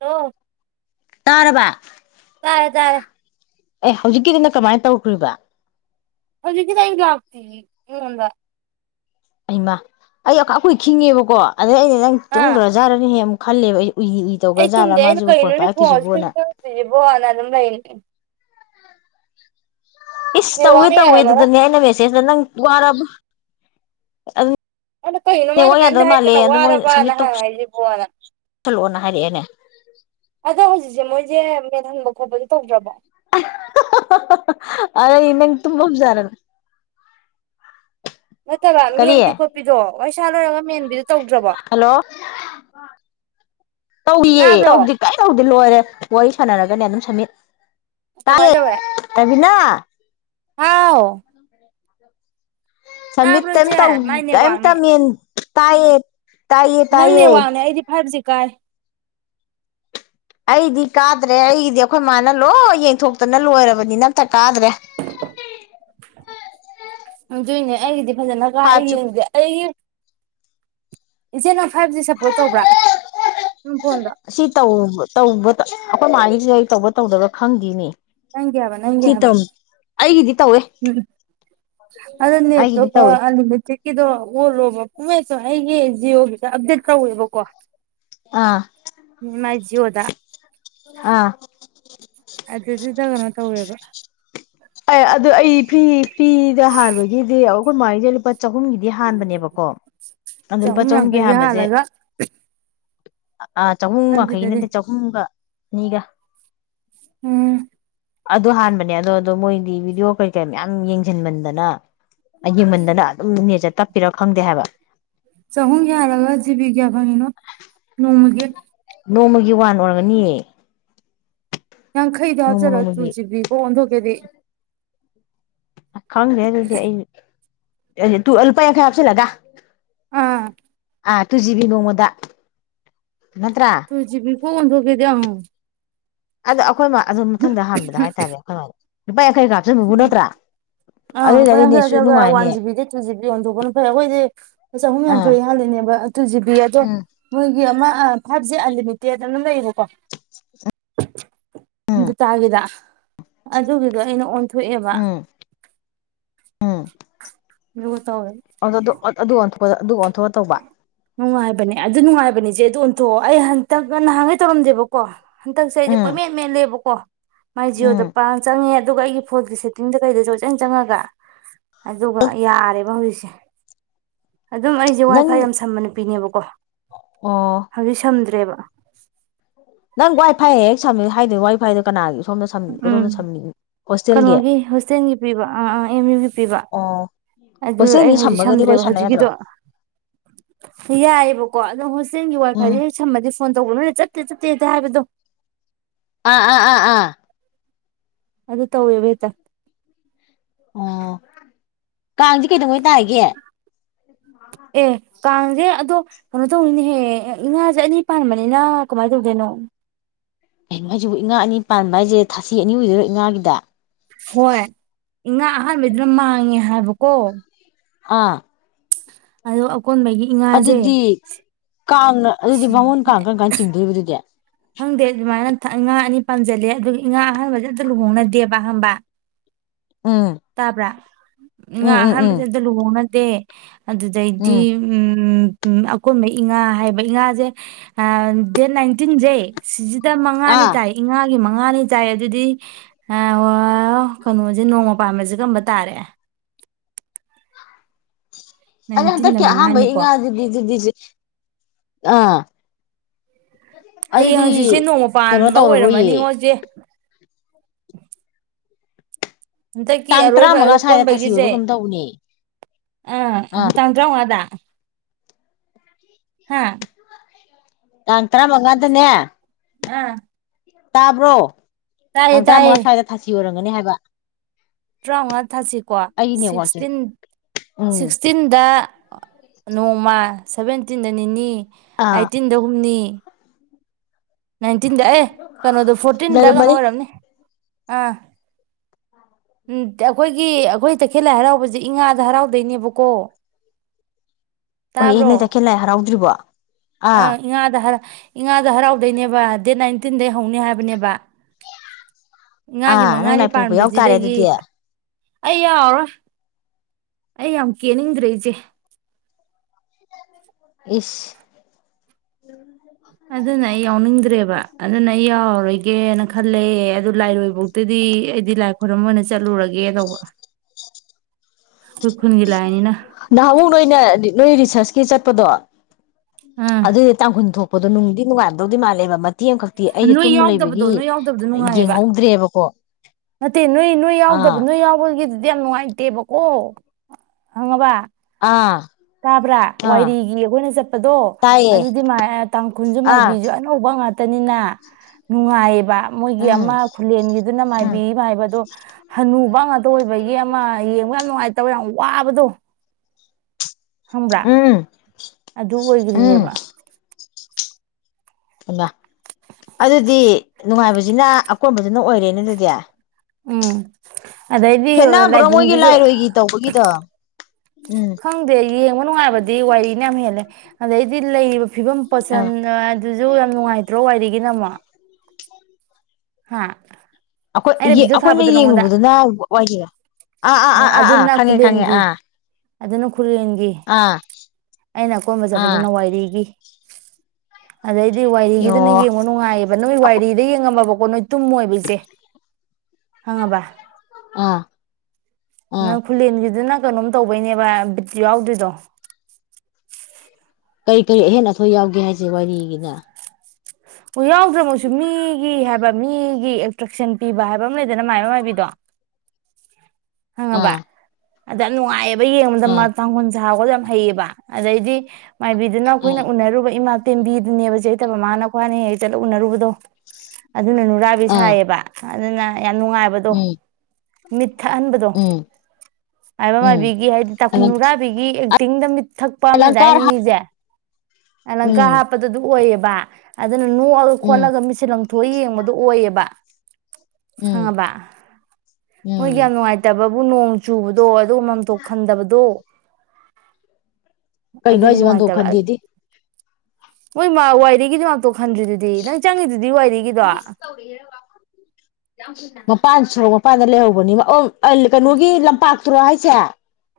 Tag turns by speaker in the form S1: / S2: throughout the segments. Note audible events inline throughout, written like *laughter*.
S1: hello
S2: ꯇꯥꯔꯕ
S1: ꯇꯥꯔꯦ ꯇꯥꯔꯦ
S2: ꯑꯦ ꯍꯧꯖꯤꯛꯀꯤꯗꯨꯅ ꯀꯃꯥꯏꯅ ꯇꯧꯒ꯭ꯔꯤꯕ
S1: ꯍꯧꯖꯤꯛꯀꯤꯗꯣ ꯑꯩ ꯂꯥꯛꯇꯤꯌꯦ ꯑꯩꯉꯣꯟꯗ
S2: ꯑꯩꯃ ꯑꯩ ꯑꯥꯀ ꯀꯨꯏ ꯈꯤꯡꯉꯦꯕꯀꯣ ꯑꯗꯩ ꯑꯩꯅ ꯅꯪ
S1: ꯑꯥ
S2: ꯇꯨꯝꯒ꯭ꯔꯖꯥꯔꯅꯦꯍꯦ ꯑꯃꯨꯛ ꯈꯜꯂꯦꯕ ꯎꯏ ꯎꯏ
S1: ꯑꯩ
S2: ꯇꯧꯈ꯭ꯔꯖꯥꯠꯂꯥ
S1: ꯇꯨꯝꯗꯦ ꯑꯩꯅ
S2: ꯃꯥꯁꯤꯕꯨ ꯐꯣꯟ
S1: ꯀꯩꯅꯣꯅꯦ ꯐꯣꯟꯁꯤꯕꯨ
S2: ꯄꯥꯏꯔꯛꯇ꯭ꯔꯤꯁꯤꯕꯣꯅ
S1: ꯑꯩꯕꯣ ꯀꯩꯅꯣꯝ ꯇꯧꯔꯤꯁꯤꯕꯣꯅ ꯑꯗꯨꯝ ꯂꯩꯔꯤꯅꯦ
S2: ꯏꯁ ꯇꯧꯏ
S1: ꯅꯦꯠꯋꯥꯛꯅ
S2: ꯇꯧꯏ
S1: ꯌꯥꯔꯝꯃꯔꯣꯏ
S2: ꯑꯗꯨꯗꯅꯤ ꯑꯩꯅ ꯃꯦꯁ ꯆꯦꯆꯟ ꯅꯪ ꯋꯥꯔꯕꯣ ꯑ
S1: ꯑꯩꯅ ꯀꯩꯅꯣ ꯃꯥꯅ ꯀꯔꯤꯝꯇ ꯍꯥꯏꯗꯅ
S2: ꯃꯣꯏꯅ
S1: ꯋꯥꯔꯕꯅ
S2: ꯁꯝꯃꯤꯠ ꯇꯧ
S1: ꯍꯪꯉꯛꯏꯁꯤꯕꯣꯅ
S2: ꯁꯜꯂꯛꯑꯣꯅ ꯍꯥꯏꯔꯛꯑꯦꯅꯦ
S1: ꯑꯗꯣ ꯍꯧꯖꯤꯛꯁꯦ ꯃꯣꯏꯁꯦ ꯃꯦꯟꯍꯟꯕ ꯈꯣꯠꯄꯗꯣ ꯇꯧꯗ꯭ꯔꯕꯣ
S2: ꯍꯥ ꯍꯥ ꯍꯥ ꯑꯗ ꯏꯅꯪ ꯇꯨꯝꯃ ꯖꯠꯔꯅ
S1: ꯅꯠꯇꯦꯕ
S2: ꯀꯔꯤ
S1: ꯃꯦꯟꯕꯤ ꯈꯣꯠꯄꯤꯗꯣ ꯋꯥ ꯂꯣꯏꯔꯒ ꯃꯦꯟ
S2: ꯍꯜꯂꯣ ꯇꯧꯌꯦ
S1: ꯇꯥꯕ꯭ꯔꯣ
S2: ꯇꯧꯗꯦ ꯀꯥꯏꯝ ꯇꯧꯗꯦ ꯂꯣꯏꯔꯦ ꯋꯥꯔꯤ ꯐꯅꯔꯒꯅꯦ ꯑꯗꯨꯝ ꯁꯝꯃꯤꯠ
S1: ꯀꯃꯥꯏ ꯇꯧꯋꯦ
S2: ꯕꯤꯅꯥ
S1: ꯍꯥꯎ
S2: ꯁꯝꯃꯤꯠ
S1: ꯇꯥꯕ꯭ꯔꯣ
S2: ꯀꯥꯏꯝ
S1: ꯏꯆꯦ
S2: ꯇꯧ
S1: ꯃꯥꯏ
S2: ꯀꯥꯏꯝꯇ ꯃꯦꯟ ꯇꯥꯏꯌꯦ ꯇꯥꯏꯌꯦ ꯇꯥꯏꯌꯦ
S1: ꯅꯪꯅꯦꯠꯋꯥꯛꯅꯦ ꯑꯩꯗꯤ ꯐꯥꯏꯕꯁ ꯖꯤ ꯀꯥꯏ
S2: ꯑꯩꯗꯤ ꯀꯥꯗ꯭ꯔꯦ ꯑꯩꯒꯤꯗꯤ ꯑꯩꯈꯣꯏ ꯃꯥꯅ ꯂꯣꯏ ꯌꯦꯡꯊꯣꯛꯇꯅ ꯂꯣꯏꯔꯕꯅꯤꯅ ꯑꯝꯇ ꯀꯥꯗ꯭ꯔꯦ
S1: ꯑꯗꯨꯢꯅꯦ ꯑꯩꯒꯤꯗꯤ ꯐꯖꯅꯒ ꯑꯩ
S2: ꯐꯥꯏꯚꯁꯨ
S1: ꯌꯦꯡꯗꯦ ꯑꯩ ꯏꯆꯦ ꯅ ꯐꯥꯏꯚꯖꯤ ꯁꯞꯄꯣꯔꯠ ꯇꯧꯕ꯭ꯔꯥ ꯅꯪ ꯐꯣꯟꯗꯣ
S2: ꯁꯤ ꯇꯧꯕ ꯇꯧꯕ ꯑꯩꯈꯣꯏ ꯃꯥꯒꯤꯗꯤ ꯑꯩ ꯇꯧꯕ ꯇꯧꯗꯕ ꯈꯪꯗꯦꯅꯦ
S1: ꯅꯪꯒꯤ ꯍꯥꯏꯕ ꯅꯪꯒꯤ
S2: ꯁꯤ
S1: ꯍꯥꯢꯕ
S2: ꯇꯝ ꯑꯩꯒꯤꯗꯤ ꯇꯧꯋꯦ
S1: ꯎꯝ ꯑꯗꯨ ꯅꯦꯠꯇꯣ
S2: ꯑꯩꯒꯤꯗꯤ ꯇꯧꯋꯦ
S1: ꯈꯑꯥ ꯑꯟꯂꯤꯃꯤꯇꯤ ꯀꯤꯗꯣ ꯑꯣꯜꯂꯣꯕ ꯄꯨꯝꯃꯦꯠꯇꯣ ꯑꯩꯒꯤ ꯖꯤꯑꯣꯒꯤꯗꯣ ꯑꯞꯗꯦꯠ ꯀꯧꯑꯦꯕ ꯀꯣ
S2: ꯑꯥ ꯑꯥ
S1: ꯁꯤꯗ ꯀꯦꯅꯣ ꯇꯧꯔꯦꯕ
S2: ꯑꯦ ꯑꯗꯨ ꯑꯩ ꯐ꯭ꯔꯤ ꯐ꯭ꯔꯤꯗ ꯍꯥꯟꯕꯒꯤꯗꯤ ꯑꯩꯈꯣꯢ ꯃꯥꯏꯁꯦ ꯆꯍꯨꯝꯒꯤꯗꯤ ꯍꯥꯟꯕꯅꯦꯕꯀꯣ ꯑꯗꯨ ꯂꯨꯄꯥ
S1: ꯆꯍꯨꯝ
S2: ꯆꯍꯨꯝꯒꯤ
S1: ꯌꯥꯡꯈꯩꯒꯤ
S2: ꯍꯥꯟꯕꯁꯦ
S1: ꯍꯥꯜꯂꯒ
S2: ꯑꯥ ꯆꯍꯨꯝ ꯋꯥꯡꯈꯩ
S1: ꯍꯥꯏꯕꯗꯨꯗꯗꯤ
S2: ꯅꯗꯤ ꯆꯍꯨꯝꯒ ꯅꯤꯒ
S1: ꯎꯝ
S2: ꯑꯗꯨ ꯍꯥꯟꯕꯅꯦ ꯑꯅꯣꯠ ꯑꯗꯣ ꯃꯣꯏꯗꯤ ꯚꯤꯗꯤꯑꯣ ꯀꯩ ꯀꯩ ꯃꯌꯥꯝ ꯌꯦꯡꯁꯤꯟꯃꯟꯗꯅ ꯑꯩꯒꯤꯃꯟꯗꯅ ꯑꯗꯨꯝ ꯅꯦꯠꯁꯦ ꯇꯞꯄꯤꯔ ꯈꯪꯗꯦ ꯍꯥꯏꯕ
S1: ꯆꯍꯨꯝ ꯌꯥꯔꯒ ꯖꯤꯕꯤ ꯀꯌꯥ ꯐꯪ ꯢꯅꯣ ꯅꯣꯡꯃꯒꯤ
S2: ꯅꯣꯡꯃꯒꯤ ꯋꯥꯟ ꯑꯣꯏꯔꯝꯒꯅꯤꯌꯦ
S1: ꯌꯥꯡꯈꯩꯗꯤ ꯍꯥꯞꯆꯔ ꯇꯨ ꯖꯤꯕꯤ ꯀꯣꯛ ꯑꯣꯟꯊꯣꯛ ꯀꯦꯗꯤ
S2: ꯈꯪꯗ꯭ꯔꯦ ꯑꯗꯨꯗꯤ ꯑꯩ ꯂꯨꯄꯥ ꯌꯥꯡꯈꯩ ꯍꯥꯞꯆꯤꯜꯂꯒ
S1: ꯑꯥ
S2: ꯑꯥ ꯇꯨ ꯖꯤꯕꯤ ꯅꯣꯡꯃꯗ ꯅꯠꯇ꯭ꯔꯥ
S1: ꯇꯨ ꯖꯤꯕꯤ ꯀꯣꯛ ꯑꯣꯟꯊꯣꯛꯀꯦꯗꯤ ꯑꯃꯨꯛ
S2: ꯑꯗꯣ ꯑꯩꯈꯣꯏ ꯃꯥ ꯑꯗꯨ ꯃꯊꯪꯗ ꯍꯥꯟꯕꯗ ꯍꯥꯏꯇꯥꯔꯦ ꯑꯩꯈꯣꯏ ꯃꯥꯗ ꯂꯨꯄꯥ ꯌꯥꯡꯈꯩꯒ ꯍꯥꯞꯆꯤꯟꯕꯕꯨ
S1: ꯎꯝ
S2: ꯅꯠꯇ꯭ꯔꯥ
S1: ꯑꯥ ꯂꯨꯄꯥ
S2: ꯑꯗꯨꯏꯗꯤ
S1: ꯌꯥꯡꯈꯩ
S2: ꯅꯦꯠꯁꯨ
S1: ꯍꯥꯞꯆꯜꯂꯒ ꯋꯥꯟ
S2: ꯅꯨꯡꯉꯥꯏꯅꯤ
S1: ꯖꯤꯕꯤꯗꯤ ꯇꯨ ꯖꯤꯕꯤ ꯑꯣꯟꯊꯣꯛꯄꯅ ꯐꯩ ꯑꯩꯈꯣꯏꯗꯤꯦ ꯆꯍꯨꯝ
S2: ꯑꯥ
S1: ꯌꯥꯡꯈꯩ ꯍꯥꯜꯂꯤꯅꯦꯕ ꯇꯨ ꯖꯤꯕꯤ ꯑꯗꯣ
S2: ꯎꯝ
S1: ꯃꯣꯏꯒꯤ ꯑꯃ ꯑꯥ ꯐꯥꯢꯕꯖꯦ ꯑꯟꯂꯤꯃꯤꯇꯦꯠ ꯑꯗꯨꯝ ꯂꯩꯕ ꯀꯣ ꯑꯝꯇ ꯇꯥꯒꯦꯗ ꯑꯗꯨꯒꯤꯗꯣ ꯑꯩꯅ ꯑꯣꯟ ꯊꯣꯛ ꯑꯦꯕ
S2: ꯎꯝ ꯎꯝ
S1: ꯇꯧꯋꯦ
S2: ꯑꯗꯨꯗꯣ ꯑꯗꯨ ꯑꯣꯟꯊꯣꯛꯑꯦ ꯑꯗꯨꯒ ꯑꯣꯟꯊꯣꯛ
S1: ꯅꯨꯡꯥꯏꯕꯅꯦ ꯑꯗꯨ ꯅꯨꯡꯉꯥꯏ ꯍꯥꯏꯕꯅꯤꯁꯦ ꯑꯗꯨ ꯑꯣꯟꯊꯣꯛꯑꯣ ꯑꯩ ꯍꯟꯇꯛ ꯅꯍꯥꯟꯈꯩ ꯇꯧꯔꯝꯗꯦꯕꯀꯣ ꯍꯟꯗꯛꯁꯦ ꯑꯩꯁꯦ
S2: ꯎꯝ
S1: ꯀꯣꯏꯃꯦꯠ ꯃꯦꯠꯂꯦꯕꯀꯣ *inaudible* ꯃꯥꯏ ꯖꯤꯑꯣꯗꯣ
S2: ꯎꯝ
S1: ꯄꯥꯛ ꯆꯪꯉꯦ ꯌꯥꯗꯦ ꯑꯗꯨꯒ ꯑꯩꯒꯤ ꯐꯣꯜꯒꯤ ꯁꯦꯠꯇꯤꯡꯗ ꯀꯩꯗꯁꯨ ꯄꯪꯆꯪ ꯆꯪꯉꯒ ꯑꯗꯨꯒ ꯌꯥꯔꯦꯕ ꯍꯧꯖꯤꯛꯁꯦ ꯑꯗꯣ
S2: ꯅꯪ
S1: ꯋꯥꯏꯐꯥꯏ ꯌꯥꯝ ꯁꯝꯕ ꯅꯨꯄꯤꯅꯦꯕꯣ
S2: ꯑꯣ
S1: *inaudible* ꯍꯧꯖꯤꯛ ꯁꯝꯗ꯭ꯔꯦꯕ *inaudible*
S2: ꯅꯪ ꯋꯥꯏ ꯐꯥꯏ ꯍꯦꯛ ꯁꯝꯃꯦ ꯍꯥꯏꯗꯣ ꯋꯥꯏꯐꯥꯏꯗꯣ ꯀꯅꯥꯒꯤ ꯁꯣꯝꯗ
S1: ꯎꯝ
S2: ꯀꯗꯣꯝꯗ ꯁꯝꯃꯤ ꯍꯣꯁꯇꯦꯜꯒꯤ
S1: ꯀꯩꯅꯣꯒꯤ ꯍꯣꯁꯇꯦꯜꯒꯤ ꯄꯤꯕ ꯑ ꯑ ꯑꯦꯝ ꯌꯨꯒꯤ ꯄꯤꯕ
S2: ꯑꯣ
S1: ꯑꯗꯨ ꯑꯩ
S2: ꯍꯣꯁꯇꯦꯜꯒꯤ
S1: ꯍꯧꯖꯤꯛ
S2: ꯁꯝꯃꯒꯗꯤ ꯋꯥꯔꯤ
S1: ꯁꯝꯗ꯭ꯔꯦꯕ
S2: ꯁꯥꯟꯅ ꯌꯥꯗ꯭ꯔꯣ
S1: ꯍꯧꯖꯤꯛꯀꯤꯗꯣ ꯌꯥꯏꯑꯕꯀꯣ ꯑꯣ ꯍꯣꯁꯇꯦꯜꯒꯤ
S2: ꯎꯝ
S1: ꯋꯥꯏꯐꯥꯏꯗꯤ ꯍꯦꯛ ꯁꯝꯃꯗꯤ ꯐꯣꯟ ꯇꯧꯕꯗꯣ ꯆꯠꯇꯦ ꯆꯠꯇꯦ ꯍꯦꯛꯇ ꯍꯥꯏꯕꯗꯣ
S2: ꯑꯥ ꯑꯥ ꯑꯥ ꯑꯥ
S1: ꯑꯗꯨ ꯇꯧꯋꯦꯕ ꯍꯦꯛꯇ
S2: ꯑꯣ ꯀꯥꯡꯖꯦ ꯀꯩꯗꯧꯉꯩ ꯇꯥꯏꯒꯦ
S1: ꯑꯦ ꯀꯥꯡꯁꯦ ꯑꯗꯣ ꯀꯩꯅꯣ ꯇꯧꯅꯤꯅꯦꯍꯦ ꯏꯉꯥꯁꯦ ꯑꯅꯤ ꯄꯥꯟꯕꯅꯤꯅ ꯀꯃꯥꯏꯅ ꯇꯧꯗꯣꯏꯅꯣ
S2: ꯀꯩꯅꯣ ꯍꯥꯏꯁꯤꯕꯨ ꯏꯉꯥ ꯑꯅꯤ ꯄꯥꯟꯕ ꯍꯥꯏꯁꯦ ꯊꯥꯁꯤ ꯑꯅꯤ ꯑꯣꯏꯗꯣꯏꯔꯣ ꯏꯉꯥꯒꯤꯗ
S1: ꯍꯣꯏ ꯏꯉꯥ ꯑꯍꯥꯟꯕꯩꯗꯅ ꯃꯥꯡꯉꯦ ꯍꯥꯏꯕꯀꯣ
S2: ꯑꯥ
S1: ꯑꯗꯨ ꯑꯀꯣꯟꯕꯒꯤ ꯏꯉꯥꯁꯦ
S2: ꯑꯗꯨꯗꯤ ꯀꯥꯡꯅ ꯑꯗꯨꯗꯤ ꯕꯃꯣꯟ ꯀꯥꯡ ꯀꯔꯝꯀꯥꯟꯗ ꯆꯤꯡꯗꯣꯔꯤꯕꯗꯨꯗꯤ
S1: ꯈꯪꯗꯦ ꯑꯗꯨꯃꯥꯏꯅ ꯏꯉꯥ ꯑꯅꯤ ꯄꯥꯝꯁꯤꯜꯂꯦ ꯑꯗꯨꯒ ꯑꯗꯨ ꯏꯉꯥ ꯑꯍꯥꯟꯕꯁꯦ ꯑꯝꯇ ꯂꯨꯍꯣꯡꯅꯗꯦꯕ ꯈꯪꯉꯕ
S2: ꯎꯝ
S1: ꯇꯥꯕ꯭ꯔꯥ ꯏꯉꯥ
S2: ꯎꯝ ꯎꯝ ꯎꯝ
S1: ꯑꯍꯥꯟꯕꯁꯤ ꯑꯝꯇ ꯂꯨꯍꯣꯡꯅꯗꯦ *unintelligible* ꯑꯗꯨꯗꯩꯗꯤ
S2: ꯎꯝ
S1: ꯎꯝ ꯎꯝ ꯑꯀꯣꯟꯕꯒꯤ ꯏꯉꯥ ꯍꯥꯏꯕ ꯏꯉꯥꯁꯦ ꯑꯥ ꯗꯦꯠ ꯅꯥꯏꯟꯇꯤꯟꯖꯦ ꯁꯤ *inaudible* ꯃꯉꯥꯅꯤ
S2: ꯑꯥ
S1: ꯇꯥꯏ ꯏꯉꯥ ꯒꯤ ꯃꯉꯥꯅꯤ ꯇꯥꯏ ꯑꯗꯨꯗꯤ *unintelligible* ꯅꯣꯡꯃ ꯄꯥꯟꯕꯁꯦ ꯀꯔꯝꯕ ꯇꯥꯔꯦ
S2: ꯑꯗꯨꯗ
S1: ꯅꯥꯏꯟꯇꯤꯟꯗ
S2: ꯍꯟꯇꯛꯀꯤ ꯑꯍꯥꯟꯕꯩ
S1: ꯃꯉꯥꯅꯤꯀꯣ
S2: ꯏꯪꯉꯥꯖꯤꯗꯤ ꯑꯗꯨꯗꯤ ꯖꯤ ꯑꯥ
S1: ꯍꯌꯦꯡ
S2: ꯑꯗꯨꯗꯤ
S1: ꯍꯪꯆꯤꯠꯁꯦ ꯅꯣꯡꯃ
S2: ꯀꯩꯅꯣ
S1: ꯄꯥꯟꯕ
S2: ꯇꯧꯔꯔꯣꯏꯌꯦ
S1: ꯑꯣꯏꯔꯝꯃꯅꯤꯉꯣ ꯏꯆꯦ ꯍꯟꯗꯛꯀꯤ
S2: ꯇꯥꯡ
S1: ꯑꯔꯣꯏꯕ
S2: ꯇꯔꯥꯃꯉꯥ ꯁ꯭ꯋꯥꯏꯗ ꯊꯥꯁꯤ ꯑꯣꯏꯕ
S1: ꯀꯣꯟꯕꯒꯤꯁꯦ
S2: ꯀꯩꯅꯣꯝ ꯇꯧꯕꯅꯦ
S1: ꯑꯥ ꯇꯥꯡ ꯇꯔꯥꯑꯣꯉꯥꯗ ꯍꯥꯥ
S2: ꯇꯥꯡ ꯇꯔꯥ ꯃꯉꯥꯗꯅꯦ
S1: ꯑꯥ
S2: ꯇꯥꯕ꯭ꯔꯣ
S1: ꯇꯥꯏꯌꯦ
S2: ꯇꯥꯡ ꯇ꯭ꯔꯥꯃꯉꯥ ꯁꯥꯏꯗ ꯊꯥꯁꯤ ꯑꯣꯏꯔꯝ ꯕꯅꯤ ꯍꯥꯏꯕ
S1: ꯇ꯭ꯔꯥꯎꯉꯥ ꯊꯥꯁꯤꯀꯣ
S2: ꯑꯩꯒꯤ ꯅꯦꯠꯋꯥꯛꯁꯦ
S1: ꯁꯤꯁꯇꯤꯟ
S2: ꯎꯝ
S1: ꯁꯤꯁꯇꯤꯟꯗ ꯅꯣꯡꯃ ꯁꯚꯦꯟꯇꯤꯟꯗ ꯅꯤꯅꯤ
S2: ꯑꯥ
S1: ꯑꯩꯇꯤꯟꯗ ꯍꯨꯝꯅꯤ *unintelligible* ꯐꯤꯇꯤꯟꯗ ꯑꯦ ꯀꯩꯅꯣꯗꯣ ꯐꯣꯔꯇꯤꯟꯗ ꯀꯩꯅꯣ
S2: ꯂꯩꯔꯝꯃꯅꯤ
S1: ꯑꯣꯏꯔꯝꯅꯤ ꯑꯥ ꯎꯝ ꯑꯩꯈꯣꯏꯒꯤ ꯑꯩꯈꯣꯏ ꯇꯈꯦꯜ ꯂꯥꯏ ꯍꯔꯥꯎꯕꯁꯦ ꯏꯉꯥꯗ ꯍꯔꯥꯎꯗꯣꯏꯅꯦꯕꯀꯣ
S2: ꯍꯣꯏꯍꯦ ꯅꯣꯏ ꯇꯈꯦꯜ ꯂꯥꯏ ꯍꯔꯥꯎꯗ꯭ꯔꯤꯕꯣ
S1: ꯑꯥ ꯏꯉꯥꯗ ꯍꯔꯥꯎ ꯏꯉꯥꯗ ꯍꯔꯥꯎꯗꯣꯏꯅꯦꯕ ꯗꯦꯠ ꯅꯥꯏꯟꯇꯤꯟꯗꯩ ꯍꯧꯅꯤ ꯍꯥꯏꯕꯅꯦꯕ ꯏꯉꯥꯒꯤ
S2: ꯑꯥ ꯅꯪ
S1: ꯃꯉꯥꯅꯤ
S2: ꯂꯥꯏ ꯄꯨꯕ ꯌꯥꯎꯇꯥꯥꯔꯦ
S1: ꯄꯥꯟꯕꯁꯤꯗꯒꯤ
S2: ꯑꯗꯨꯗꯤ
S1: ꯑꯩ ꯌꯥꯔꯣꯏ ꯑꯩ ꯌꯥꯝ ꯀꯦꯟꯅꯤꯡꯗ꯭ꯔꯦ ꯏꯁꯦ
S2: ꯏꯁ
S1: ꯑꯗꯨꯅ ꯑꯩ ꯌꯥꯎꯅꯤꯡꯗ꯭ꯔꯦꯕ ꯑꯗꯨꯅ ꯑꯩ ꯌꯥꯎꯔꯔꯣꯏꯒꯦꯅ ꯈꯜꯂꯦ ꯑꯗꯨ ꯂꯥꯏꯔꯣꯏꯕꯧꯇꯗꯤ ꯑꯩꯗꯤ ꯂꯥꯏ ꯈꯨꯔꯨꯝ ꯑꯣꯏꯅ ꯆꯠꯂꯨꯔꯒꯦ ꯇꯧꯕ ꯑꯩꯈꯣꯏ ꯈꯨꯟꯒꯤ ꯂꯥꯏꯅꯤꯅ
S2: ꯉꯥꯍꯟꯃꯨꯛ ꯅꯣꯏꯅ ꯅꯣꯏ ꯔꯤꯁꯔꯁꯀꯤ ꯆꯠꯄꯗꯣ
S1: ꯑꯥ
S2: ꯑꯗꯨ ꯇꯥꯡꯈꯨꯜ ꯊꯣꯛ ꯄꯗꯣ ꯅꯨꯡꯗꯤ ꯅꯨꯡꯉꯥꯏꯗꯧꯗꯤ ꯃꯥꯜꯂꯦꯕ ꯃꯇꯦꯛ ꯑꯃꯈꯛꯇꯤ ꯑꯩꯗꯤ
S1: ꯅꯣꯏ
S2: ꯇꯨꯝꯃ
S1: ꯌꯥꯎꯗꯕꯗꯣ
S2: ꯂꯩꯕꯒꯤ
S1: ꯅꯣꯏ ꯌꯥꯎꯗꯕꯗꯣ ꯅꯨꯡꯉꯥꯏꯌꯦꯕ
S2: ꯌꯦꯡꯍꯧꯗ꯭ꯔꯦꯕꯀꯣ
S1: ꯅꯠꯇꯦ ꯅꯣꯏ ꯅꯣꯏ ꯌꯥꯎꯗꯕ
S2: ꯑꯥ
S1: ꯅꯣꯏ ꯌꯥꯎꯕꯒꯤꯗꯨꯗꯤ ꯌꯥꯝ ꯅꯨꯡꯉꯥꯏ ꯇꯦꯕ ꯀꯣ ꯈꯪꯉꯕꯥ
S2: ꯑꯥ
S1: ꯇꯥꯕ꯭ꯔꯥ
S2: ꯑꯥ
S1: ꯋꯥꯏꯔꯤꯒꯤ ꯑꯩꯈꯣꯏꯅ ꯆꯠꯄꯗꯣ
S2: ꯇꯥꯏꯌꯦ
S1: ꯑꯗꯨꯗꯤ ꯃꯥꯏ ꯇꯥꯡꯈꯨꯜꯁꯨ
S2: ꯑꯥ
S1: ꯃꯥꯏꯕꯤꯁꯨ ꯑꯅꯧꯕ ꯉꯥꯛ ꯇꯅꯤꯅ ꯅꯨꯡꯉꯥꯏꯌꯦꯕ ꯃꯣꯏꯒꯤ ꯑꯃ
S2: ꯎꯝ
S1: ꯈꯨꯂꯦꯟꯒꯤꯗꯨꯅ ꯃꯥꯏꯕꯤ
S2: ꯎꯝ
S1: ꯃꯥꯏꯕꯗꯣ ꯍꯅꯨꯕ ꯉꯥꯛꯇ ꯑꯣꯏꯕꯒꯤ ꯑꯃ ꯌꯦꯡꯕ ꯌꯥꯝ ꯅꯨꯡꯉꯥꯏꯇꯕ ꯌꯥꯝ ꯋꯥꯕꯗꯣ ꯈꯪꯕ꯭ꯔꯥ
S2: ꯎꯝ
S1: ꯑꯗꯨ
S2: ꯎꯝ
S1: ꯑꯣꯏꯒ꯭ꯔꯤꯅꯦꯕ
S2: ꯍꯩꯃꯥ ꯑꯗꯨꯗꯤ ꯅꯨꯡꯉꯥꯏꯕꯖꯤꯅ ꯑꯀꯣꯟꯕꯗꯨꯅ ꯑꯣꯏꯔꯦꯅꯦ ꯑꯗꯨꯗꯤ
S1: ꯎꯝ ꯑꯗꯩꯗꯤ
S2: ꯈꯦꯠꯅꯕ꯭ꯔꯣ ꯃꯣꯏꯒꯤ
S1: ꯂꯥꯏꯕꯨꯡꯗꯨꯁꯨ
S2: ꯂꯥꯏꯔꯣꯏꯒꯤ ꯇꯧꯕꯒꯤꯗꯣ ꯎꯝ
S1: ꯈꯪꯗꯦ ꯌꯦꯡꯕ ꯅꯨꯡꯉꯥꯏꯕꯗꯤ ꯋꯥꯏꯔꯤꯅ ꯌꯥꯝ ꯍꯦꯜꯂꯦ ꯑꯗꯩꯗꯤ ꯂꯩꯔꯤꯕ ꯐꯤꯕꯝ ꯄꯠꯆꯟ
S2: ꯑꯥ
S1: ꯑꯗꯨꯖꯨ ꯌꯥꯝ ꯅꯨꯡꯉꯥꯏꯇ꯭ꯔꯣ ꯋꯥꯏꯔꯤꯒꯤꯅ ꯑꯃꯨꯛ ꯍꯥ
S2: ꯑꯈꯣꯏ
S1: ꯑꯩꯅ
S2: ꯌꯦ
S1: ꯚꯤꯗꯤꯑꯣ
S2: ꯑꯈꯣꯏꯅ
S1: ꯊꯥꯕꯗꯣ ꯅꯪꯉꯣꯟꯗ
S2: ꯌꯦꯡꯉꯨꯕꯗꯨꯅ ꯋꯥꯏꯔꯤꯔꯣ ꯑꯥ ꯑꯥ
S1: ꯑꯣ
S2: ꯑꯥ ꯑꯥ
S1: ꯑꯗꯨꯅ
S2: ꯈꯪꯉꯦ ꯈꯪꯉꯦ
S1: ꯈꯨꯂꯦꯟꯒꯤ
S2: ꯑꯥ
S1: ꯑꯗꯨꯅ ꯈꯨꯂꯦꯟꯒꯤ
S2: ꯑꯥ
S1: ꯑꯩꯅ ꯑꯀꯣꯟꯕ
S2: ꯑꯥ
S1: ꯆꯠꯄꯗꯨꯅ ꯋꯥꯏꯔꯤꯒꯤ ꯑꯗꯩꯗꯤ ꯋꯥꯏꯔꯤꯒꯤꯗꯨꯅ
S2: ꯑꯣ
S1: ꯌꯦꯡꯕ ꯅꯨꯡꯉꯥꯏꯌꯦꯕ ꯅꯣꯏ ꯋꯥꯏꯔꯤꯗ ꯌꯦꯡꯉꯃꯕ ꯀꯣ ꯅꯣꯏ ꯇꯨꯝꯃꯣꯏꯕ ꯏꯆꯦ ꯈꯪꯉꯕꯥ
S2: ꯑꯥ
S1: ꯅ
S2: ꯑꯥ
S1: ꯈꯨꯂꯦꯟꯒꯤꯗꯨꯅ ꯀꯅꯣꯝ ꯇꯧꯕꯩꯅꯦꯕ ꯕꯤꯠ ꯌꯥꯎꯗ꯭ꯔꯤꯗꯣ
S2: ꯀꯔꯤ ꯀꯔꯤ ꯑꯍꯦꯟ ꯑꯊꯣꯏ ꯌꯥꯎꯒꯦ ꯍꯥꯏꯁꯦ ꯋꯥꯏꯔꯤꯒꯤꯅ
S1: *inaudible* ꯌꯥꯎꯗ꯭ꯔꯃꯛꯁꯨ ꯃꯤꯒꯤ ꯍꯥꯏꯕ ꯃꯤꯒꯤ ꯑꯦꯇ꯭ꯔꯦꯛꯁꯟ ꯄꯤꯕ ꯍꯥꯏꯕ ꯑꯃ ꯂꯩꯗꯅ ꯃꯥꯏꯕ ꯃꯥꯏꯕꯤꯗꯣ ꯈꯪꯉꯕꯥ
S2: ꯑꯥ
S1: ꯑꯗ ꯅꯨꯡꯉꯥꯏꯌꯦ ꯕ ꯌꯦꯡꯕꯗ ꯃꯥ
S2: ꯑꯥ
S1: ꯇꯥꯡꯒꯨꯟ ꯁꯥꯕꯒꯥꯗꯣ ꯍꯩꯌꯦꯕ ꯑꯗꯩꯗꯤ ꯃꯥꯏꯕꯤꯗꯨꯅ
S2: ꯑꯥ
S1: ꯑꯩꯈꯣꯏꯅ ꯎꯅꯔꯨꯕ ꯏꯃꯥ ꯇꯦꯝꯕꯤꯗꯨꯅꯦꯕ ꯆꯦ ꯁꯩꯇꯕꯃꯥꯅ ꯈ꯭ꯋꯥꯏꯅꯤ ꯍꯦ ꯍꯦꯛ ꯆꯠꯂ ꯎꯅꯔꯨꯕꯗꯣ ꯑꯗꯨꯅ ꯅꯨꯔꯥꯕꯤ
S2: ꯑꯥ
S1: ꯁꯥꯏꯌꯦꯕ ꯑꯗꯨꯅ ꯌꯥꯝ ꯅꯨꯡꯉꯥꯏꯕꯗꯣ
S2: ꯎꯝ
S1: ꯃꯤꯠ ꯊꯛꯍꯟꯕꯗꯣ
S2: ꯎꯝ
S1: ꯃꯥꯏꯕ
S2: ꯎꯝ
S1: ꯃꯥꯏꯕꯤꯒꯤ ꯍꯥꯏꯗꯤ ꯇꯥꯡꯈꯨꯟ ꯅꯨꯔꯥꯕꯤꯒꯤ ꯑꯦꯛꯇꯤꯡꯗ ꯃꯤꯠ ꯊꯛꯄ ꯑꯝ ꯂꯩꯗꯥꯏꯅꯦ
S2: ꯑꯂꯪꯀꯥꯔ
S1: ꯃꯤꯖꯦ ꯑꯂꯪꯀꯥ
S2: ꯎꯝ
S1: ꯍꯥꯞꯄꯗꯨ ꯗꯨ ꯑꯣꯏꯌꯦꯕ ꯄ ꯑ ꯑꯗꯨꯅ ꯅꯣꯛꯑꯒ
S2: ꯎꯝ
S1: ꯈꯣꯠꯂꯒ ꯃꯤꯠꯁꯦ ꯂꯪꯊꯣꯛꯑ ꯌꯦꯡꯕꯗꯣ ꯑꯣꯏꯌꯦꯕ
S2: ꯎꯝ
S1: ꯈꯪꯉꯕ ꯃꯣꯏꯒꯤ
S2: ꯎꯝ
S1: ꯌꯥꯝ ꯅꯨꯡꯉꯥꯏꯇꯕ ꯕꯨ ꯅꯣꯡ ꯆꯨꯕꯗꯣ ꯑꯗꯨ ꯃꯝꯇꯣꯛ ꯈꯟꯗꯕꯗꯣ
S2: ꯀꯩꯅꯣ ꯍꯥꯢꯖꯤꯕꯣ ꯃꯥꯟꯇꯣꯞ ꯈꯟꯗꯦꯗꯤ
S1: ꯃꯣꯢ ꯃ ꯋꯥꯢꯗꯒꯤꯗꯤ ꯃꯥꯝꯇꯣꯞ ꯈꯟꯗ꯭ꯔꯤꯗꯨꯗꯤ ꯅꯪ ꯆꯪꯉꯤꯗꯨꯗꯤ ꯋꯥꯏꯗꯒꯤꯗꯣ
S2: ꯃꯄꯥꯟ ꯁꯣꯔꯣꯛ ꯃꯄꯥꯟꯗ ꯂꯩꯍꯧꯕꯅꯤꯉꯣ ꯑꯧ ꯑꯩ ꯀꯩꯅꯣꯒꯤ ꯂꯝꯄꯥꯛ ꯇꯨꯔꯥ ꯍꯥꯏꯁꯦ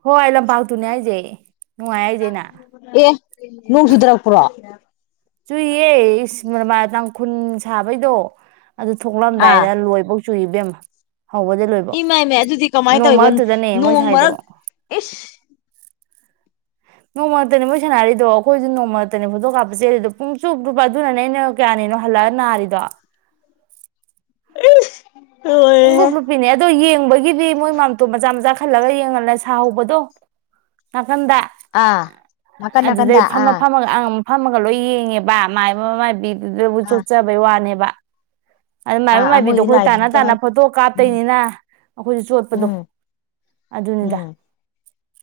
S1: ꯍꯣꯏ ꯂꯝꯄꯥꯛꯇꯨꯅꯦ ꯍꯥꯏꯁꯦ ꯅꯨꯡꯉꯥꯏ ꯍꯥꯏꯁꯦꯅ
S2: ꯑꯦ ꯅꯣꯡ ꯆꯨꯗꯔꯛꯄ꯭ꯔꯣ
S1: ꯃꯤꯅꯣꯃꯥꯅ ꯇꯥꯡꯈꯨꯟ ꯁꯥꯕꯩꯗꯣ ꯑꯗꯨ ꯊꯣꯛꯂꯛ
S2: ꯑꯥ
S1: ꯑꯝꯗꯥꯏꯗ ꯂꯣꯏꯕꯧ ꯆꯨꯏꯕꯦꯝꯃ
S2: ꯏꯃꯥꯏ ꯃꯥꯏ ꯑꯗꯨꯗꯤ ꯀꯃꯥꯏꯟ ꯇꯧꯋꯤꯕ
S1: ꯃꯔꯛꯇꯨꯗꯅꯦ ꯃꯣꯏ
S2: ꯅꯣꯡ
S1: ꯁꯥꯏꯗꯣ
S2: ꯃꯔꯛ ꯑꯤꯁ
S1: ꯅꯣꯡꯃꯔꯛꯇꯅꯦ ꯃꯣꯏ ꯁꯥꯟꯅꯔꯤꯗꯣ ꯑꯩꯈꯣꯏꯁꯨ ꯅꯣꯡꯃꯔꯛꯇꯅꯦ ꯐꯣꯇꯣ ꯀꯥꯞꯄ ꯆꯦꯜꯂꯤꯗꯣ ꯄꯨꯡ ꯆꯨꯞ ꯆꯨꯞꯄ ꯑꯗꯨꯅꯅꯦ ꯑꯩꯅ ꯀꯌꯥꯅꯤꯅꯣ ꯍꯜꯂꯛꯑ ꯅꯥꯔꯤꯗꯣ
S2: ꯏꯁ
S1: ꯄꯨꯡꯂꯨꯞ ꯂꯨꯞꯄꯤꯅꯦ ꯑꯗꯣ ꯌꯦꯡꯕꯒꯤ ꯗꯤ ꯃꯣꯏ ꯃꯥꯝꯇꯣꯞ ꯃꯆꯥ ꯃꯆꯥ ꯈꯜꯂꯒ ꯌꯦꯡꯍꯜꯂꯦ ꯁꯥꯍꯧꯕꯗꯣ ꯅꯝꯗ
S2: ꯑꯥ ꯅꯥꯀꯟ
S1: ꯑꯗꯨꯗꯩ
S2: ꯅꯥꯀꯟꯗ
S1: ꯐꯝꯃ
S2: ꯑꯥ
S1: ꯐꯝꯃꯒ ꯑꯝ ꯐꯝꯃꯒ ꯂꯣꯏ ꯌꯦꯡꯉꯦꯕ ꯃꯥꯏꯕ ꯃꯥꯏꯕꯤ ꯑꯗꯨꯗꯕꯨ
S2: ꯑꯥ
S1: ꯆꯣꯠꯆꯕꯩ ꯋꯥꯅꯦꯕ ꯑꯗꯨ ꯃꯥꯏꯕ
S2: ꯑꯥ
S1: ꯃꯥꯏꯕꯤꯗꯣ
S2: ꯃꯣꯏꯗꯤ
S1: ꯑꯩꯈꯣꯏ ꯇꯥꯅ
S2: ꯂꯥꯏꯗꯨꯗꯤ
S1: ꯇꯥꯅ
S2: ꯀꯃꯥꯏ
S1: ꯐꯣꯇꯣ
S2: ꯎꯝ
S1: ꯀꯥꯞꯇꯣꯏꯅꯤꯅ ꯑꯩꯈꯣꯏꯁꯨ ꯆꯣꯠꯄꯗꯣ
S2: ꯎꯝ
S1: ꯑꯗꯨꯅꯤꯗ
S2: ꯎꯝ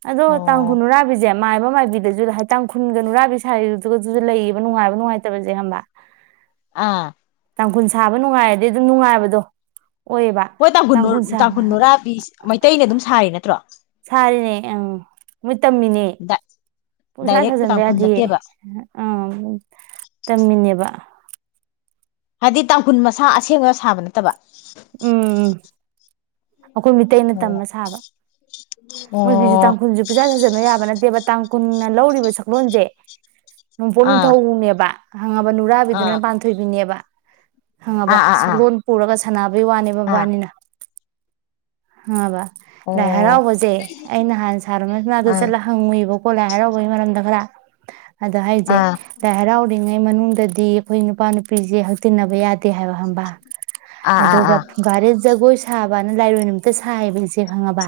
S1: ꯑꯗꯣ ꯇꯥꯡꯈꯨꯜ
S2: ꯑꯣ
S1: ꯅꯨꯔꯥꯕꯤꯁꯦ ꯃꯥꯏꯕ ꯃꯥꯏꯕꯤꯗꯁꯨ ꯍꯥꯏꯇꯪ ꯈꯨꯟꯒ ꯅꯨꯨꯔꯥꯕꯤ ꯁꯥꯥꯔꯤꯗꯨꯒꯗꯨꯁꯨ ꯂꯩꯌꯦꯕ ꯅꯨꯡꯉꯥꯏꯕ ꯅꯨꯡꯉꯥꯏꯇꯕꯁꯦ ꯈꯪꯕ
S2: ꯑꯥ
S1: ꯇꯥꯡꯈꯨꯜ ꯁꯥꯕ ꯅꯨꯡꯉꯥꯏꯔꯗꯤ ꯑꯗꯨꯝ ꯅꯨꯡꯉꯥꯏꯕꯗꯣ ꯑꯣꯏꯌꯦꯕ
S2: ꯃꯣꯏ ꯇꯥꯡꯈꯨꯟ ꯇꯥꯡꯈꯨꯜ
S1: ꯁꯥꯕ
S2: ꯅꯨꯔꯥꯕꯤ ꯃꯩꯇꯩꯅ ꯑꯗꯨꯝ ꯁꯥꯥꯔꯤ ꯅꯠꯇ꯭ꯔꯣ
S1: ꯁꯥꯔꯤꯅꯦ ꯑꯝ ꯃꯣꯏ ꯇꯝꯃꯤꯅꯦ ꯄꯨꯡꯁꯥ
S2: ꯗꯥꯏꯔꯦꯛ
S1: ꯁꯥꯖꯟꯕ
S2: ꯇꯥꯡꯈꯨꯜ
S1: ꯌꯥꯗꯤꯌꯦ
S2: ꯅꯠꯇꯦꯕ
S1: ꯑꯝ ꯇꯝꯃꯤꯅꯦꯕ ꯑꯥ
S2: ꯍꯥꯏꯗꯤ ꯇꯥꯡꯈꯨꯟ ꯃꯁꯥ ꯑꯁꯦꯡꯕꯅ ꯁꯥꯕ ꯅꯠꯇꯕ
S1: ꯎꯝ ꯑꯩꯈꯣꯏ ꯃꯤꯇꯩꯅ
S2: ꯑꯣ
S1: ꯇꯝꯃ ꯁꯥꯕ ꯃꯣꯏꯒꯤꯁꯨ
S2: ꯑꯣ
S1: ꯇꯥꯡꯈꯨꯜꯁꯨ ꯄꯨꯁꯥ ꯁꯥꯖꯟꯕ ꯌꯥꯕ ꯅꯠꯇꯦꯕ ꯇꯥꯡ ꯀꯨꯟꯅ ꯂꯧꯔꯤꯕ ꯁꯛꯂꯣꯟꯁꯦ ꯅꯣꯡꯄꯣꯛ
S2: ꯑꯥ
S1: ꯅꯤꯡꯊꯧꯅꯦꯕ ꯈꯪꯉꯕ ꯅꯨꯔꯥꯕꯤꯗꯨꯅ
S2: ꯑꯥ
S1: ꯄꯥꯟꯊꯣꯏꯕꯤꯅꯦꯕ ꯍꯪꯉꯕ
S2: ꯑꯥ ꯑꯥ
S1: ꯁꯛꯂꯣꯟ ꯄꯨꯔꯒ *inaudible* ꯋꯥꯅꯦꯕ
S2: ꯑꯥ
S1: ꯃꯕꯥꯟꯅꯤꯅ ꯈꯪꯉꯕꯥ ꯂꯥꯏ
S2: ꯑꯣ
S1: ꯍꯔꯥꯎꯕꯖꯦ ꯑꯩ ꯅꯍꯥꯟ ꯁꯥꯔ ꯔꯣꯃꯦꯁ ꯃꯅꯥꯛꯇ
S2: ꯑꯥ
S1: ꯆꯠꯂ ꯍꯪꯉꯨꯏꯕ ꯀꯣ ꯍꯥꯔꯥꯎꯕꯒꯤ ꯃꯔꯝꯗ ꯈꯔ ꯑꯗꯥ ꯍꯥꯏꯖꯦ
S2: ꯑꯥ
S1: ꯂꯥꯏꯍꯔꯥꯎ ꯉꯩ ꯃꯅꯨꯡꯗꯗꯤ ꯑꯩꯈꯣꯏ ꯅꯨꯄꯥ ꯅꯨꯄꯤꯖꯦ ꯍꯛꯇꯤꯟꯅꯕ ꯌꯥꯗꯦ ꯐꯠꯇꯦ ꯍꯥꯏꯕ ꯈꯪꯕ
S2: ꯑꯥ ꯑꯥ
S1: ꯑꯗꯨꯒ ꯐꯨꯡꯒꯥꯔꯦꯜ ꯖꯒꯣꯏ ꯁꯥꯕꯅ ꯂꯥꯏꯔꯣꯏ ꯅꯨꯃꯤꯇ ꯁꯥꯏꯌꯦꯕ ꯏꯆꯦ ꯈꯪꯉꯕ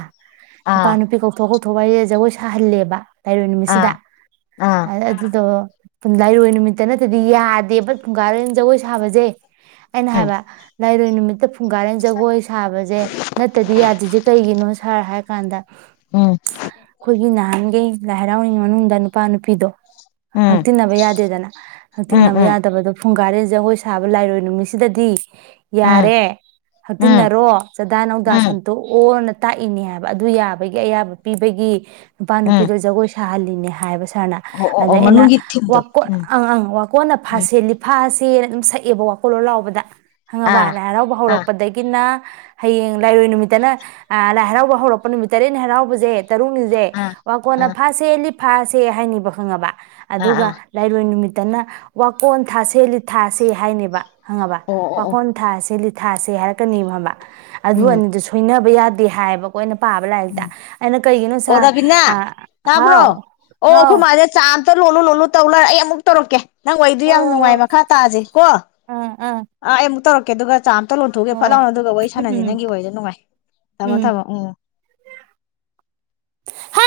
S1: ꯅꯨꯄꯥ
S2: ꯑꯥ
S1: ꯅꯨꯄꯤ ꯀꯧꯊꯣꯛꯑꯒ ꯊꯣꯡꯍꯥꯔꯦꯜ ꯖꯒꯣꯏ ꯁꯥꯍꯜꯂꯦꯕ ꯂꯩꯔꯣꯏ
S2: ꯑꯥ
S1: ꯅꯨꯃꯤꯠꯁꯤꯗ
S2: ꯑꯥ
S1: ꯑꯗꯨꯗꯣ ꯂꯥꯏꯔꯣꯏ ꯅꯨꯃꯤꯠꯇ ꯅꯠꯇꯗꯤ ꯌꯥꯗꯦꯕ ꯐꯨꯡꯒꯥꯔꯦꯜ ꯖꯒꯣꯏ ꯁꯥꯕꯁꯦ ꯑꯩꯅꯥ ꯍꯥꯏꯕ ꯀꯩ ꯅꯨꯃꯤꯠꯇ ꯐꯨ ꯐꯨꯡꯒꯥꯔꯦꯟ ꯖꯒꯣꯏ ꯁꯥꯕꯖꯦ ꯅꯠꯇꯗꯤ ꯌꯥꯗ꯭ꯔꯤꯖꯦ ꯀꯩꯒꯤꯅꯣ ꯁꯥꯔ ꯍꯥꯏ ꯀꯥꯟꯗ
S2: ꯎꯝ
S1: ꯑꯩꯈꯣꯏꯒꯤ ꯅꯍꯥꯟꯒꯩ ꯂꯥꯏ ꯍꯔꯥꯎꯔꯤꯉꯩ ꯃꯅꯨꯡꯗ ꯅꯨꯄꯥ ꯅꯨꯄꯤꯗꯣ
S2: ꯎꯝ
S1: ꯍꯛꯇꯤꯟꯅꯕ ꯌꯥꯗꯦꯗꯅ
S2: ꯎꯝ
S1: ꯍꯛꯇꯤꯟꯅꯕ
S2: ꯎꯝ
S1: ꯌꯥꯗꯕꯗꯣ ꯐꯨꯡꯒꯥꯔꯦꯜ ꯖꯒꯣꯏ ꯁꯥꯕ ꯂꯥꯏꯔꯣꯏ ꯅꯨꯃꯤꯠꯁꯤꯗꯗꯤ
S2: ꯎꯝ
S1: ꯌꯥꯔꯦ
S2: ꯎꯝ ꯎꯝ
S1: ꯍꯛꯇꯤꯟꯅꯔꯣ ꯆꯥꯗꯥ
S2: ꯎꯝ
S1: ꯅꯧꯗꯥ
S2: ꯎꯝ
S1: ꯁꯟꯇꯣꯛꯑꯣ ꯅ ꯇꯥꯛꯏꯅꯦ ꯍꯥꯏꯕ ꯑꯗꯨ ꯌꯥꯕꯒꯤ ꯑꯌꯥꯕ ꯄꯤꯕꯒꯤ ꯅꯨꯄꯥ
S2: ꯎꯝ
S1: ꯅꯨꯄꯤꯗꯨ ꯖꯒꯣꯏ ꯊꯥꯍꯜꯂꯤꯅꯦ ꯍꯥꯏꯕ ꯁꯥꯔ ꯁꯥꯔꯅ
S2: ꯑꯣ ꯑꯣ
S1: ꯑꯗꯩ
S2: ꯑꯣ
S1: ꯑꯩꯅ
S2: ꯃꯅꯨꯡꯒꯤ ꯊꯤꯝꯗꯣ
S1: ꯋꯥꯀꯣꯟ
S2: ꯎꯝ
S1: ꯑꯪ ꯑꯪ ꯋꯥꯀꯣꯟꯅ
S2: ꯎꯝ
S1: ꯐꯥꯁꯤ ꯂꯤꯐꯥꯁꯤ ꯇꯦꯔꯥ ꯑꯗꯨꯝ ꯁꯛꯑꯦꯕ ꯋꯥꯀꯣꯜꯂꯣ ꯂꯥꯎꯕꯗ
S2: ꯑꯥ
S1: ꯈꯪꯉꯕ ꯂꯥꯏ ꯍꯔꯥꯎꯕ
S2: ꯑꯥ
S1: ꯍꯧꯔꯛꯄꯗꯒꯤꯅꯥ ꯍꯌꯦꯡ ꯂꯥꯏꯔꯣꯏ ꯅꯨꯃꯤꯠꯇꯅ ꯑ ꯂꯥꯏ ꯍꯔꯥꯎꯕ ꯍꯧꯔꯛꯄ ꯅꯨꯃꯤꯠ ꯇꯔꯦꯠꯅꯤ ꯍꯔꯥꯎꯕꯖꯦ ꯇꯔꯨꯛꯅꯤꯖꯦ
S2: ꯑꯥ
S1: ꯋꯥꯀꯣꯟꯅ
S2: ꯑꯥ
S1: ꯐꯥꯁꯦ ꯂꯤ ꯐꯥꯁꯦ ꯍꯥꯏꯅꯤꯕ ꯈꯪꯉꯕ
S2: ꯑꯥ ꯑꯥ
S1: ꯑꯗꯨꯒ ꯂꯩꯥꯏꯔꯣꯏ ꯅꯨꯃꯤꯠ ꯇꯅ ꯋꯥꯀꯣꯟ ꯊꯥꯁꯦ ꯂꯤꯠ ꯊꯥꯁꯦ ꯍꯥꯏꯅꯦꯕ ꯈꯪꯉꯕ
S2: ꯑꯣ ꯑꯣ ꯑꯣ
S1: ꯋꯥꯈꯣꯟ ꯊꯥꯁꯦ ꯂꯤꯠ ꯊꯥꯁꯦ ꯍꯥꯏꯔꯛꯀꯅꯤꯕ ꯈꯪꯉꯕꯥ ꯑꯗꯨ
S2: ꯎꯝ
S1: ꯑꯅꯤꯗꯣ ꯁꯣꯏꯅꯕ ꯌꯥ ꯗꯦ ꯍꯥꯏꯌꯦꯕ ꯀꯣ ꯑꯩꯅ ꯄꯥꯕ
S2: ꯎꯝ
S1: ꯂꯥꯏꯔꯤꯛꯇ ꯑꯩꯅ ꯀꯩꯒꯤꯅꯣ ꯁꯥ
S2: ꯑꯣ ꯔꯕꯤꯅꯥ
S1: ꯍꯥꯎ ꯍꯥꯎ
S2: ꯂꯣꯜꯂꯣ ꯂꯣꯜꯂꯣ ꯇꯧ ꯂꯩꯔꯦ ꯑꯩ ꯑꯃꯨꯛ ꯇꯧꯔꯛꯀꯦ ꯅꯪ ꯋꯥꯔꯤꯗꯨ
S1: ꯍꯣꯏ
S2: ꯌꯥꯝ
S1: ꯍꯣꯏ
S2: ꯅꯨꯡꯉꯥꯏ
S1: ꯍꯣꯏ
S2: ꯃꯈꯥ ꯇꯥꯥꯖꯤ ꯀꯣ ꯑ
S1: ꯑꯥ ꯑꯥ
S2: ꯑꯩ ꯑꯃꯨꯛ ꯇꯧꯔꯛ ꯀꯦꯗꯨꯒ ꯆꯥ ꯑꯝꯇ ꯂꯣꯟꯊꯣꯛꯎꯒꯦ ꯐꯠ
S1: ꯍꯣꯏ
S2: ꯂꯥꯎꯅ ꯑꯗꯨꯒ ꯋꯥꯔꯤ ꯁꯥꯟꯅꯖꯤ
S1: ꯎꯝ
S2: ꯅꯪꯒꯤ ꯋꯥꯔꯤꯗꯣ ꯅꯨꯡꯉꯥꯏ ꯊꯝꯃꯣ ꯊꯝꯃꯣ ꯎꯝ
S1: ꯍꯥ